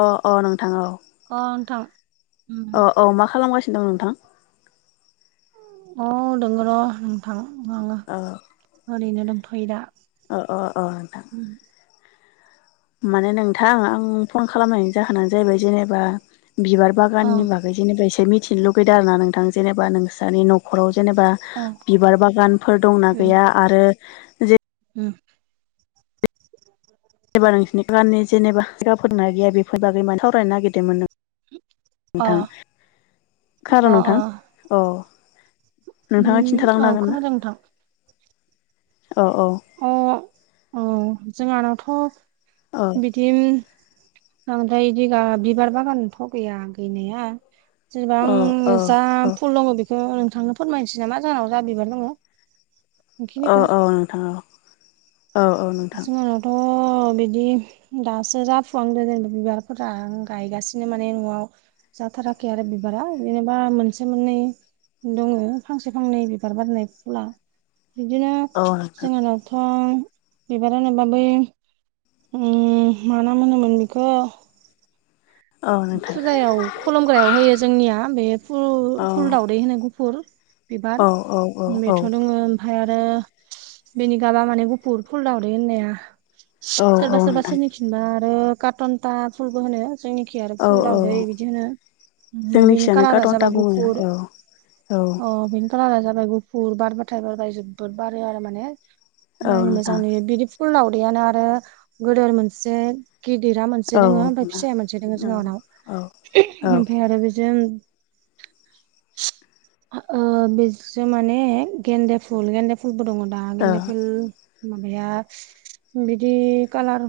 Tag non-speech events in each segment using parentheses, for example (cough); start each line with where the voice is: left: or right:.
left: अ अ नोंथां औ।
right: अ नोथां उम।
left: औ औ मा खालामगासिनो दं नोंथां?
right: औ दोङ र' नोंथां आङो
left: अ
right: ओरैनो दंथ'यो दा।
left: औ अ अ नोंथां।
right: उम।
left: माने नोंथां आं फन खालामनायनि जाहोनानो जाहैबाय जेनेबा बिबार
right: अ
left: बागाननि बागै जेनेबा एसे मिथिनो लुगैदों आरो ना नोंथां जेनेबा नोंस्रानि न' खराव जेनेबा
right: अ
left: बिबार बागानफोर दंना
right: उम
left: गैया आरो
right: उम।
left: एबा नोंसिनि गाननि जेनेबायगाफोर ना गैया बेफोर बागै माने सावरायनो नागिरदोंमोन।
right: अ
left: नोंथां
right: अ
left: खोनादों
right: अ
left: नोंथां? अ नोंथाङा
right: उम औ
left: खिन्थालांनो हागोन ना?
right: खोनादों नोंथां
left: अ अ
right: अ औ जोंहानावथ'
left: औ
right: बि दिम बांद्राय बिगा बिबार बागानथ गैया गैया जेनेबा
left: औ औ
right: आं जा फुल दङ बेखौ नोंथांनो फोरमायनोसै नामा जोंनाव जा बिबार दङ।
left: औ औ नोंथां औ। औ औ नोंथां
right: जोंनावथ' बिदि दासो जाफुवांदो जेनेबा बिबारफोरा गायगासिनो माने न'आव जाथाराखै आरो बिबारा जेननोबा मोनसे, मोननै दङ फांसे फांनै बिबार बारनाय फुला बिदिनो
left: औ नोंथां
right: जोंहानाव थ' बिबारा बै ओ मा ना मोनोमोन बेखौ
left: औ नोंथां
right: फुजायाव खलुमग्रायाव होयो जोंनिया बेयो
left: औ
right: फुल दाउदै होनाय गुफुर
left: औ
right: बिबार
left: औ औ औ
right: बेथ' दोङो। ओमफ्राय आरो बेनि गाबा माने गुफुर फुल दाउदै होननाया
left: औ औ
right: सोरबा सोरबा
left: नोंथां
right: सोरनि खिनबा आरो कासनदा फुलबो होनो जोंनिखि आरो
left: औ
right: फुल
left: औ
right: दाउदै बिदि होनो ओ‌ बेनि
left: जोंनिखिजायनो
right: कालारा
left: काटनटा
right: जाबाय
left: बुङो
right: गुफुर
left: औ औ
right: अ बेनि कालारा जाबाय गुफुर बारबाथाय बारबाय जोबोद बारो आरो माने
left: औ
right: नो मोजां
left: नोंथां
right: नुयो बिदि। फुल उनदैयानो आरो गदोर मोनसे गिदिरा मोनसे
left: औ
right: दङो ओमफ्राय
left: नोंथां
right: फिसाया मोनसे दङो। ओ जों उनाव
left: औ औ
right: ओमफ्राय आरो बिजों
left: (inaudible)
right: ओ बिजों माने गेन्दे फुल गेन्दे फुलबो दङ। बा गेनदा फुल माबाया बिदि कालार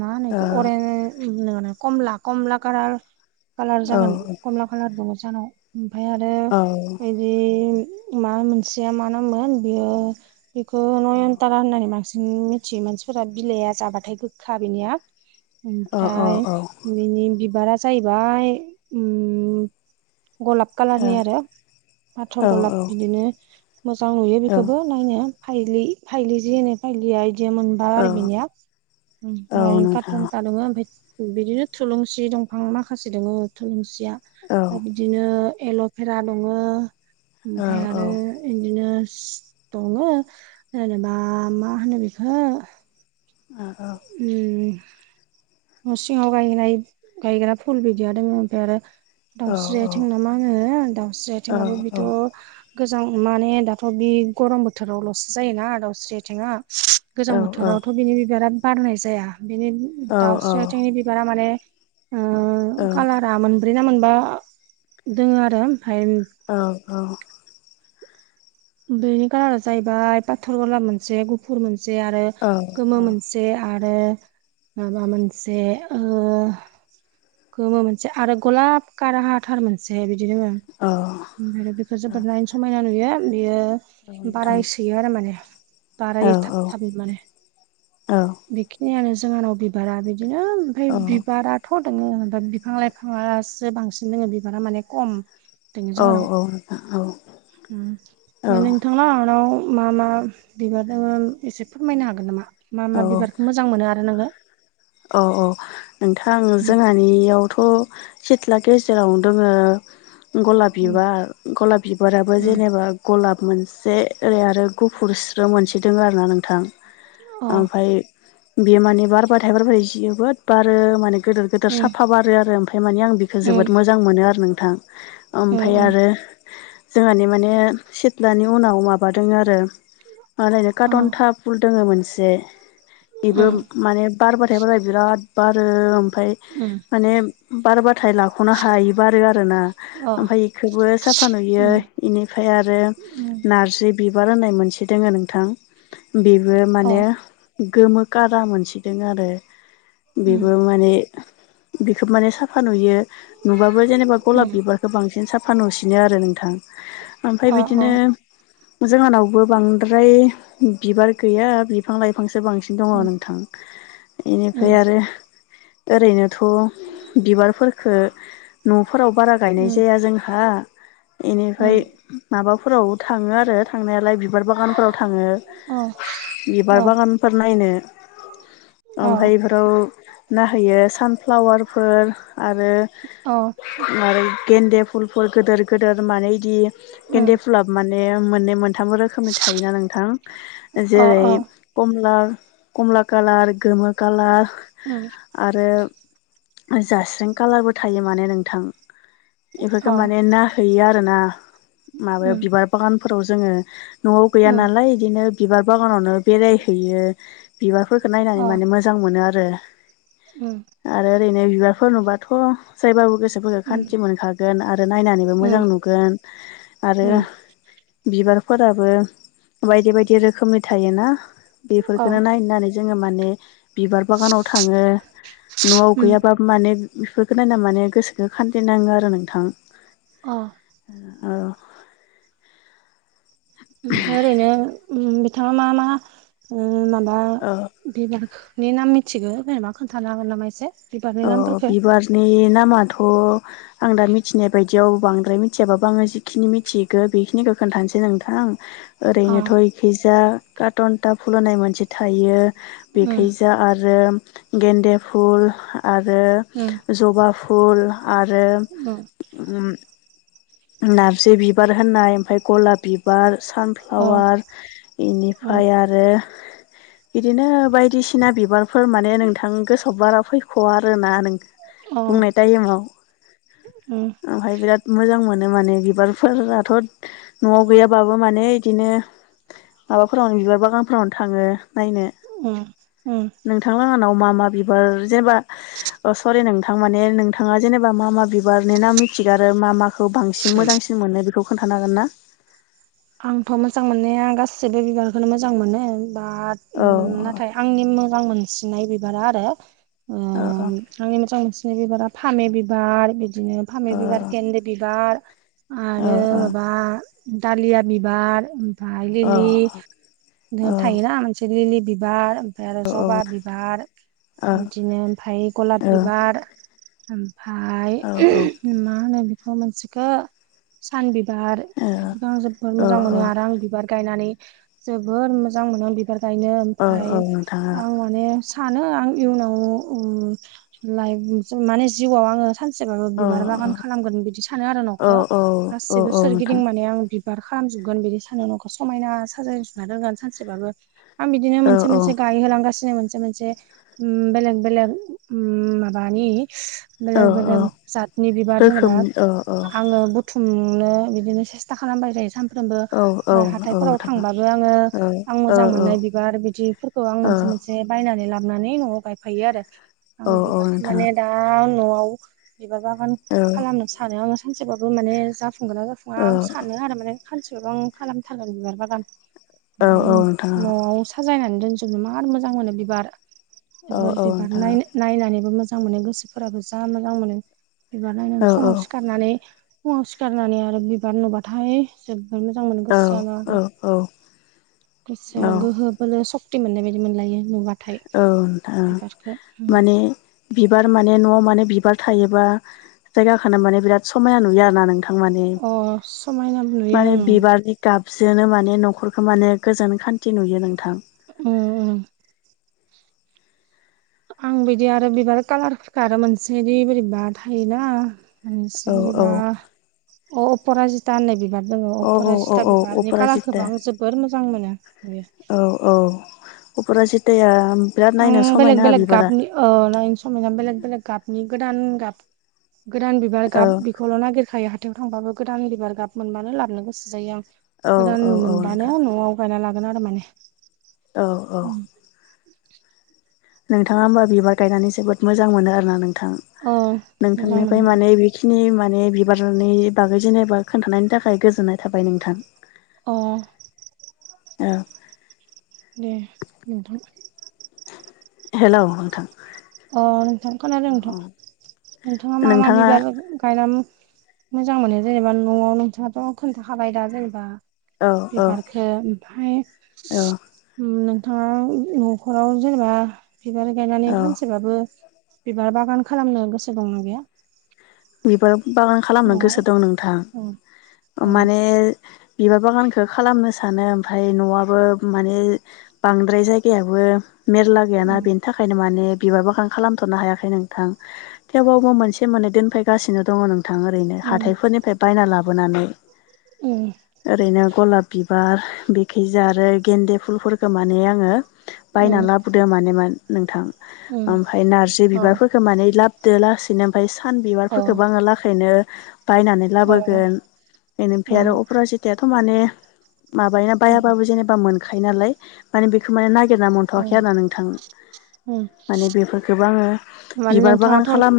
right: मा होनो बेखो अरेनस नडा नडा कमला कालार जागोन। खालार दङ सानाव ओमफ्राय आरो
left: औ
right: ओम बे मा मोनसेया मा नामोन बेयो हो बेखौ नयनतारा होननानै बांसिन मिथियो। मानसिफोरा बिलाइआ जाबाथाय गोखा बिनिया
left: ओ ओ औ
right: ओमफ्राय बिनि बिबारा जाहैबाय गलाब कालारनि आरो फाथर गलाप बिदिनो मोजां नुयो
left: औ
right: बेखौबो। नायनो फाइलि जि होनो फायलिया बिदिया मोनो बार
left: औ
right: आरो बेनिया
left: औ नोंथां
right: कासानदा दङ बिदिनो थुलुंसि दंफां माखासे दङो थुलुंसिया
left: औ
right: आरो बिदिनो एल'भेरा दङ ओमफ्राय
left: औ औ
right: आरो बिदिनो दङो जेनेबा मा होनो बेखौ
left: ओ औ
right: उम न' सिङाव गायनाय गायग्रा फुल बिदिया दं ओमफ्राय आरो दाउस्रि आथिं नामा आङो दाउस्रि आथिंआबो बेथ' गोजां माने दाथ' बे गरम बोथोरावल'सो जायोना दाउस्रि आइथेंआ गोजां बोथोरावथ'
left: औ
right: बिनि बिबारा बारनाय जाया बिनि
left: औ औ
right: दाउस्रि आथिंनि बिबारा माने कालारा मोन ब्रै ना मोनबा दोङो आरो ओमफ्राय
left: औ-औ
right: बेनि कालारा जाहैबाय पाथर कालार मोनसे गुफुर मोनसे आरो गोमो मोन से आरो माबा मोनसे ओ गोमो मोनसे आरो गलाब कारहा थार मोनसे बिदि दोङो
left: औ
right: ओमफ्राय बेखौ जोबोर नायनो समायना नुयो बेयो
left: औ नोंथां
right: बारायसोयो आरो माने
left: औ
right: बारायो थाब थाब माने बेखिनियानो जोंहानाव बिबारा बिदिनो ओमफ्राय
left: औ
right: बिबाराथ' दङो ओफ्राय बिफां लाइफाङासो बांसिन दङ बिबारा माने खम (unintelligible)
left: औ
right: जोङानाव
left: औ नोंथां औ
right: ओ
left: औ
right: नोंथांलांआनाव मा मा बिबार दङ एसे फोरमायनो हागोन नामा मा मा बिबारखौ मोजां मोनो आरो नोङो
left: औ-औ नोंथां
right: उम
left: जोंहा नियावथ' सिथ्ला गेजेरावनो दङो गलाब
right: उम
left: बिबार गलाब बिबाराबो
right: उम
left: जेनेबा गलाब मोनसे ओरै आरो गुफुरस बियाव मोनसे दोङो आरो ना नोंथां
right: अ
left: ओमफाय बियो माने बारबा (unintelligible) जोबोद बारो माने गोदोर गोदोर
right: उम
left: साफा बारो आरो ओमफाय माने आं बेखो
right: उम
left: जोबोद मोजां मोजां मोनो आरो नोंथां ओमफ्राय
right: उम उम
left: आरो जोंहानि माने सिथ दानि उनाव माबा दङ आरो मालायनो
right: अ
left: काटनथा फुल दोङो मोनसे इबो
right: उम
left: माने बारबाथाय बारबाय बिराद बारो ओमफ्राय
right: ओम
left: माने बारबाथाय ला खनो हायोबा आरो आरोना
right: अ
left: ओमफ्राय बेखौबो साफा नुयो
right: उम
left: बेनिफ्राय आरो
right: उम
left: नारजि बिबार होननाय मोनसे दोङो नोंथां बिबो
right: अ
left: माने गोमो कारा मोनसे आरो
right: उम
left: बेबो माने बेखोबो माने साफा नुयो नुबाबो जेनेबा
right: उम
left: गलाब बिबारखौ बांसिन साफा नुसिनो आरो नोंथां ओमफ्राय
right: अ अ
left: बिदिनो जोंहानावबो बांद्राय बिबार गैया बिफां लाइफांसो बांसि दङ
right: उम
left: नोंथां
right: उम
left: इनिफ्राय आरो ओरैनोथ' बिबारफोरखो न'फोराव बारा गायनाय
right: उम
left: जाया जोंहा इनिफ्राय
right: उम
left: माबाफोराव थाङो आरो थांनायालाय बिबार बागानफोराव थाङो
right: अ
left: बिबार
right: अ
left: बागानफोर नायनो
right: अ
left: ओमफ्राय इफोराव नाहोयो सानफ्लावारफोर आरो
right: अ
left: (unintelligible) गेन्दे फुलफोर गोदोर गोदोर माने इदि गेन्दे
right: उम
left: फुलाबो माने मोननै मोनथामबो रोखोमनि थायोना नोंथां
right: अ
left: जेरै कमला कमला कालार गोमो कालार
right: ओम
left: आरो जास्रें कालारबो थायो माने नोंथां इफोरखो
right: अ
left: माने नाहैैयो आरो ना माबायाव
right: उम
left: बिबार बागानफोराव जोङो न'आव गैया
right: उम
left: नालाय इदिनो बिबार बागानावनो बेरायहैयो बिबारफोरखौ नायनानै माने मोजां मोनो आरो
right: ओ
left: आरो ओरैनो बिबारफोर नुबाथ' जायबाबो गोसोफोरखौ
right: उम
left: खान्थि मोनखागोन आरो नायनानैबो
right: उम
left: मोजां नुगोन आरो
right: उम
left: बिबारफोराबो बायदि बायदि रोखोमनि थायोना
right: अ
left: बेफोरफोरखोनो नायनो नानै जोङो माने बिबार बागानाव थाङो नवाव
right: उम
left: गैयाबाबो माने बिफोरखौ नायना माने गोसोखो खान्थि नाङो आरो नोंथां
right: अ
left: औ
right: ओमफाय ओरैनो उम बिथाङा मा मा माबा
left: औ
right: बिबारनि नाम मिथिगौ जेनेबा खोन्थानो हागोन नामा एसे बिबारनि
left: अ
right: नामफोरखौ
left: बिबारनि नामाथ' आं दा मिथिनाय बायदियाव बांद्राय मिथियाबाबो आङो जिखिनि मिथिगो बेखिनिखौ खोन्थानोसै नोंथां
right: अ
left: ओरैनोथ' इखैजा काटनटा फुल होननाय मोनसे थायो
right: उम
left: बिखैजा दा आरो गेन्दे फुल आरो
right: उम
left: जबा फुल आरो उम नारजि बिबार होननाय ओमफाय गलाब बिबार
right: अ
left: सानफ्लावार
right: उम
left: इनिफाय आरो आरो बिदिनो बायदिसिना बिबारफोर माने नोंथां गोसोआव बारा फै ख'आ आरोना नों
right: अ
left: बुंनाय टाइमाव
right: उम
left: ओमफ्राय बिराद मोजां मोनो नो माने बिबारफोराथ' न'आव गैयाबाबो माने बिदिनो माबाफोरावनो बिबार बागानफोरावनो थाङो नायनो
right: उम उम
left: नोंथांलाहानाव मा मा बिबार जेनेबा अ सरि नोंथां माने नोंथाङा जेनेबा मा मा बिबारनि नाम मिथिगो आरो मा माखौ बांसिन मोजांसिन मोनो बेखौ खोन्थानो हागोन ना
right: आंथ' मोजां मोननाया गासैबो बिबारखौनो मोजां मोनो बाट
left: औ
right: उम ना नाथाय आंनि मोजां मोनसिननाय बिबारा आरो
left: ओ ओ
right: आंनि मोजां मोनसिननाय बिबारा फामि बिबार बिदिनो फामि
left: ओ
right: बिबार गेन्दे बिबार
left: ओ
right: आरो माबा दालिया बिबार ओमफाय लिलि
left: औ औ ओ औ ओ
right: थायोना मोनसे लिलि बिबार ओमफाय आरो जबा बिबार
left: औ
right: बिदिनो ओमफाय गलाब बिबार ओमफाय मा होनो बिखौ मोनसेखौ सान बिबार ओ बेफोरखौ आं जोबबोद मोजां
left: औ
right: मोनो आरो आं बिबार गायनानै जोबोर मोजां मोनो बिबार गायनो
left: औ
right: ओमफ्राय
left: औ नोंथां
right: आं माने सानो आं इयुनाव उम लाइक माने जिउआव आङो सानसेबाबो
left: औ
right: बिबार बागान खालामगोन बिदि सानो आरो
left: औ
right: न'खौ
left: औ
right: गासिबो
left: औ नोंथां
right: सोरगिदिं माने आं बिबार खालामजोबगोन बिदि सानो न'खौ समायना साजाय जोबना दोनगोन सानसेबाबो आं बिदिनो
left: औ
right: मोनसे मोनसे
left: औ
right: गायहोहोलांगासिनो मोनसे मोनसे उम बेलेग बेलेग उम माबानि
left: औ
right: बेलेग बेलेग
left: औ
right: जातनि बिबार जेनेबा
left: रोखोम औ औ
right: आङो बुथुमनो बिदिनो सेस्था खालाम खालामबाय थायो सानफ्रोमबो
left: औ औ
right: ओफ्राय हाथायफोराव
left: नोंथां
right: थांबाबो आङो
left: औ
right: आं
left: औ
right: मोजां मोननाय बिबार बिदिफोरखौ आं
left: औ
right: मोनसे मोनसे बायनानै लाबनानै न'आव गायफैयो आरो
left: औ
right: आं
left: औ
right: बिबारखौ
left: नोंथां
right: माने दा अ न'आव बिबार बागान
left: औ
right: खालामनो सानो आङो सानसेबाबो माने जाफुंगोना जाफु
left: औ
right: खानसेबाबो आं खालाम थारगोन बिबार बागान
left: औ औ नोंथां
right: साजायनानै दोनजोबनो मार मोजां मोनो बिबार
left: औ औ नोंथां औ
right: बिबार नायनो नायनानैबो मोजां मोनो गोसोफोराबो जा मोजां मोनो बिबार नायनानै फुङाव सिखा सिखारनानै फुङाव सिखारनानै आरो बिबार नुबाथाय जोबबोर मोजां मोनो
left: औ
right: गोसोआ नो
left: औ
right: आरो
left: औ
right: गोसोआ गोहो बोलो स- क्ति मोननायबायदि मोनलायो नुबा
left: औ नोंथां माने बिबार माने न'आव माने बिबार थायोबा जायगााखो माने बिराद समायना नुयो आरोना नोंथां माने
right: अ समायना नुयो
left: माने
right: ओं
left: बिबारनि गाबजोनो माने न'खरखौ माने गोजोन खान्थि नुयो नोंथां
right: उम उम आं बिदि आरो बिबार कालारफोरखौ आरो मोनसेदि बोरैबा थायोना मोनसे
left: औ औ
right: बोरैबा अ अपरा जिता होननाय बिबार दङ
left: औ औ
right: अपरा
left: औ
right: जिता
left: औ
right: बिबारनि
left: अपराजिता
right: कालारखौबो आं जोबोर मोजां मोनो बेयो
left: औ औ अपरा जिथाया
right: आं बेलेग बेलेग गाबनि समे (unintelligible) बेलेग बेलेग गाबनि गोदान गाब गोदान बिबार
left: औ
right: गाब खौल' नागिरखायो हाथायाव थांबाबो गोदान बिबार गाब मोनबानो लाबनो गोसो जायो आं
left: औ औ
right: गोदान
left: औ नोंथां
right: मोनबानो न'आव गायना लागोन आरो माने
left: औ औ नोंथाङा होमबा बिबार गायनानै जोबोद मोजां मोनो आरो ना नोंथां
right: औ मोजां
left: नोंथांनिफ्राय
right: मोनो
left: माने बेखिनि माने बिबारनि बागै जेनेबा खोन्थानायनि थाखाय गोजोननाय थाबाय नोंथां
right: अ
left: ओ
right: दे नोंथां
left: हेलौ नोंथां
right: अ नोंथां खोनादों
left: औ
right: नोंथां नोंथाङा मा मा बिबार गायनानै मोजां मोनो जेनेबा न'वाव नोंथाङाथ' खोन्थाखाबाय दा जेनेबा
left: औ औ
right: बिबारखो ओमफ्राय
left: औ
right: नोंथाङा न'खराव जेनेबा बिबार गायनानै
left: औ
right: खानसे एसेबाबो बिबार बागान खालामनो गोसो दंना गैया
left: बिबार बागान खालामनो
right: न'आव
left: गोसो दं नोंथां
right: उम अ
left: माने बिबार बागानखौ खालामनो सानो ओमफाय न'आबो माने बांद्राय जायगायाबो मेरला गैयाना
right: उम
left: बेनि थाखायनो माने बिबार बागान खालामथ'नो हायाखै नोंथां थेवबाबो मोनसे मोननै दोनफैगासिनो दङ नोंथां गोथां ओरैनो
right: उम
left: हााइफोरनिफ्राय बायना लाबोनानै
right: उम
left: ओरैनो गलाब बिबार बिखिजा आरो गेन्दे फुलफोरखौ माने आङो बायना
right: उम
left: लाबोदों मानेमोन नोंथां
right: उम
left: ओमफाय नारजि
right: अ
left: बिबारफोरखौ माने लाब दो लासैनो ओमफ्राय सान
right: अ
left: बिबारफोरखौबो आङो लाखैनो बायनानै
right: अ
left: लाबोगोन बेनिफ्राय आरो
right: उम
left: अपरा जितायाथ' माने माबायोना
right: उम
left: बायाबाबो जेनेबा मोनखायो नालाय माने बेखौ माने नाय नागिरना
right: उम
left: मोनथ'वाखै आरोना नोंथां
right: उम
left: माने बेफोरखौबो आङो
right: माने
left: बिबार बागान
right: नोंथाङाथ'
left: खालाम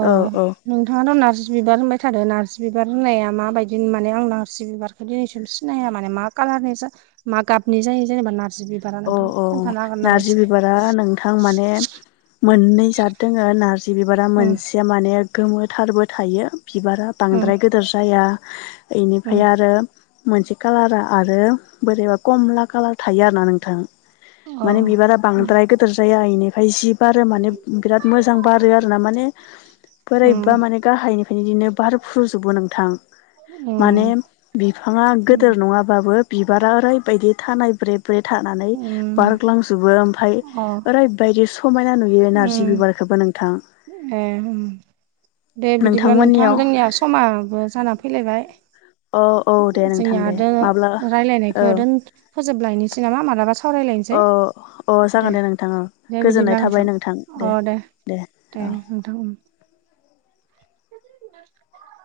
right: अ
left: औ औ
right: नोंथाङाथ' नारजि बिबार होनबाय थादों नारजि बिबार होननाया माबायदि माने आं नारजि बिबारखौ बे दिनैसिम सिनाया माने मा कालारनि मा गाबनि जायो जेनेबा नारजि बि
left: अ औ नारजि बिबारा नोंथां माने मोननै दङ नारजि बि बिबारा
right: उम
left: मोनसे माने गोमोथारबो थायो बिबारा
right: उम
left: बांद्राय गोदोर जाया
right: उम
left: इनिफ्राय आरो मोनसे कालारा आरो बोरैबा कमला कालार थायो आरोना नों (unintelligible)
right: अ
left: माने बिबारा
right: उम
left: बांद्राय गोदोर जाया इनिफ्राय जि बारो माने बिराद मोजां बारो आरोना माने
right: उम
left: बोरायबा माने गाहायनिफ्रायनो बारफ्रुजोबो नोंथां माने
right: उम
left: बिफाङा
right: उम
left: गिदिर नङाबाबो बिबारा ओरैबायदि थानाय ब्रे ब्रे थानानै
right: उम
left: बारलांजोबो ओमफ्राय
right: अ
left: ओरैबायदि समायना नुयो नार्जि
right: उम
left: बिबारखौबो नोंथां
right: ए दे बिदिब्ला नोंथां
left: नोंथांमोननियाव
right: जोंनिया समाबो जाना फैलायबाय
left: औ औ दे नोंथां
right: जोंनिया
left: दे माब्ला औ
right: रायलायनायखौ फोजोबलायनोसै नामा मालाबा
left: अ
right: सावरायलायनोसै
left: अ जागोन दे नोंथां औ
right: दे
left: गोजोननाय
right: बिदिब्ला
left: थाबाय नोंथां दे दे
right: दे
left: औ
right: नोंथां ओं (inaudible)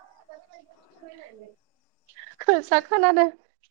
right: (unintelligible) खोनादो